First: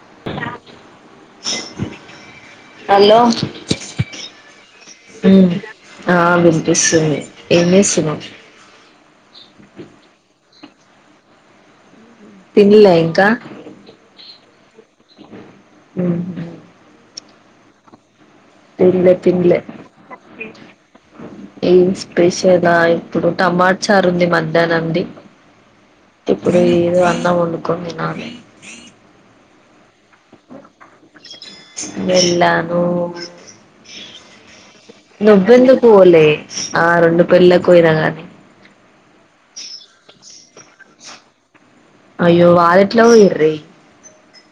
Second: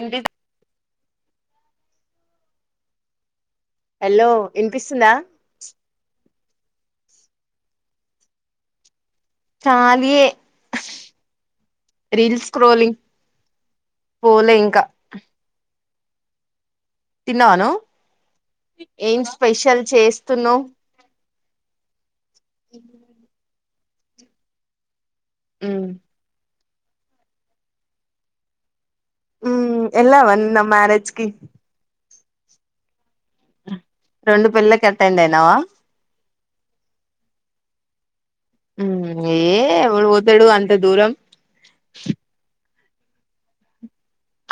ఏంటి hello hello వినిపిస్తుందా ఎం విస్తున్నావ్ చాలీయే తిన్లే ఇంకా పోలే ఇంకా ఊహూ తిన్నావనువ్ తిన్లే తిన్లే. ఏం స్పెషల్ ఆహ్ ఇప్పుడు టమాట్ చ్చారు ఉంది మధ్యాహ్నంది. ఊ లేదు అన్నం వొండుకోని తినాలే. ఎలా నీన్న మ్యారేజ్కి వేల్లాను రెండు పెళ్ళిళ్ళకి అటెండ్ అయినావా నువ్వువెందుకువోలె ఆ రెండు పెళ్ళలకు పోయినా గానీ ఏ ఎవడు పోతాడు అంత దూరం అయ్యో వాలెట్లో పోయిరీ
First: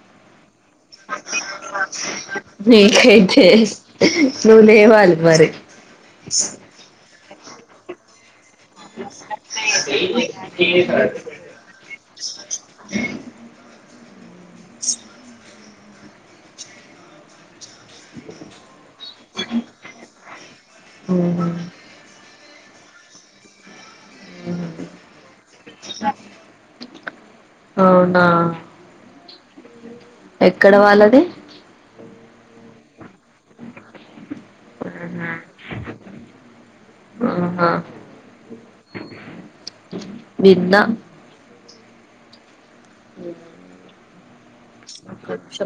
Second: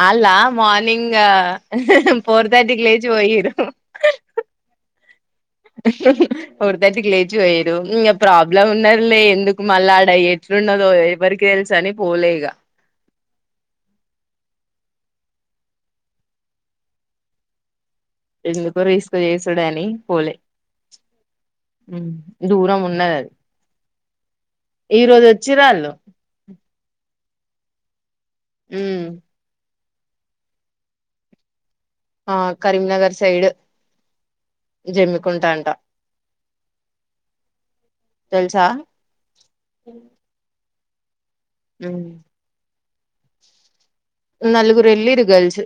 ఆల్లా మార్నింగా ఫోర్ థర్టీకి లేచి నీకైతే పోయిరు. నువ్వు లేవాలి మరి ఫోర్ థర్టీకి లేచ్ [unintelligible] ఇంగ ప్రాబ్ ఎబ్లా ఉన్నరులే. ఎందుకు మళ్ళా ఆడ ఎట్లున్నదో ఎవరికి తెలుసని పోలే ఇగా. ఆ ఎందుకు రీస్క చేసుడనీ పోలే. హూ ఉమ్, దూరం ఉన్నది అది ఈ రోజు వచ్చిర్రాళ్ళు. అవున్ ఆ ఎక్కడ వాళ్ళది. ఆ కరీంనగర్. సైడ్ ఆహా జమ్మికుంట అంట ఆహా తెలుసా విన్నా. ఊ అఓ నలుగురు ఎల్లిర్రు గార్ల్స.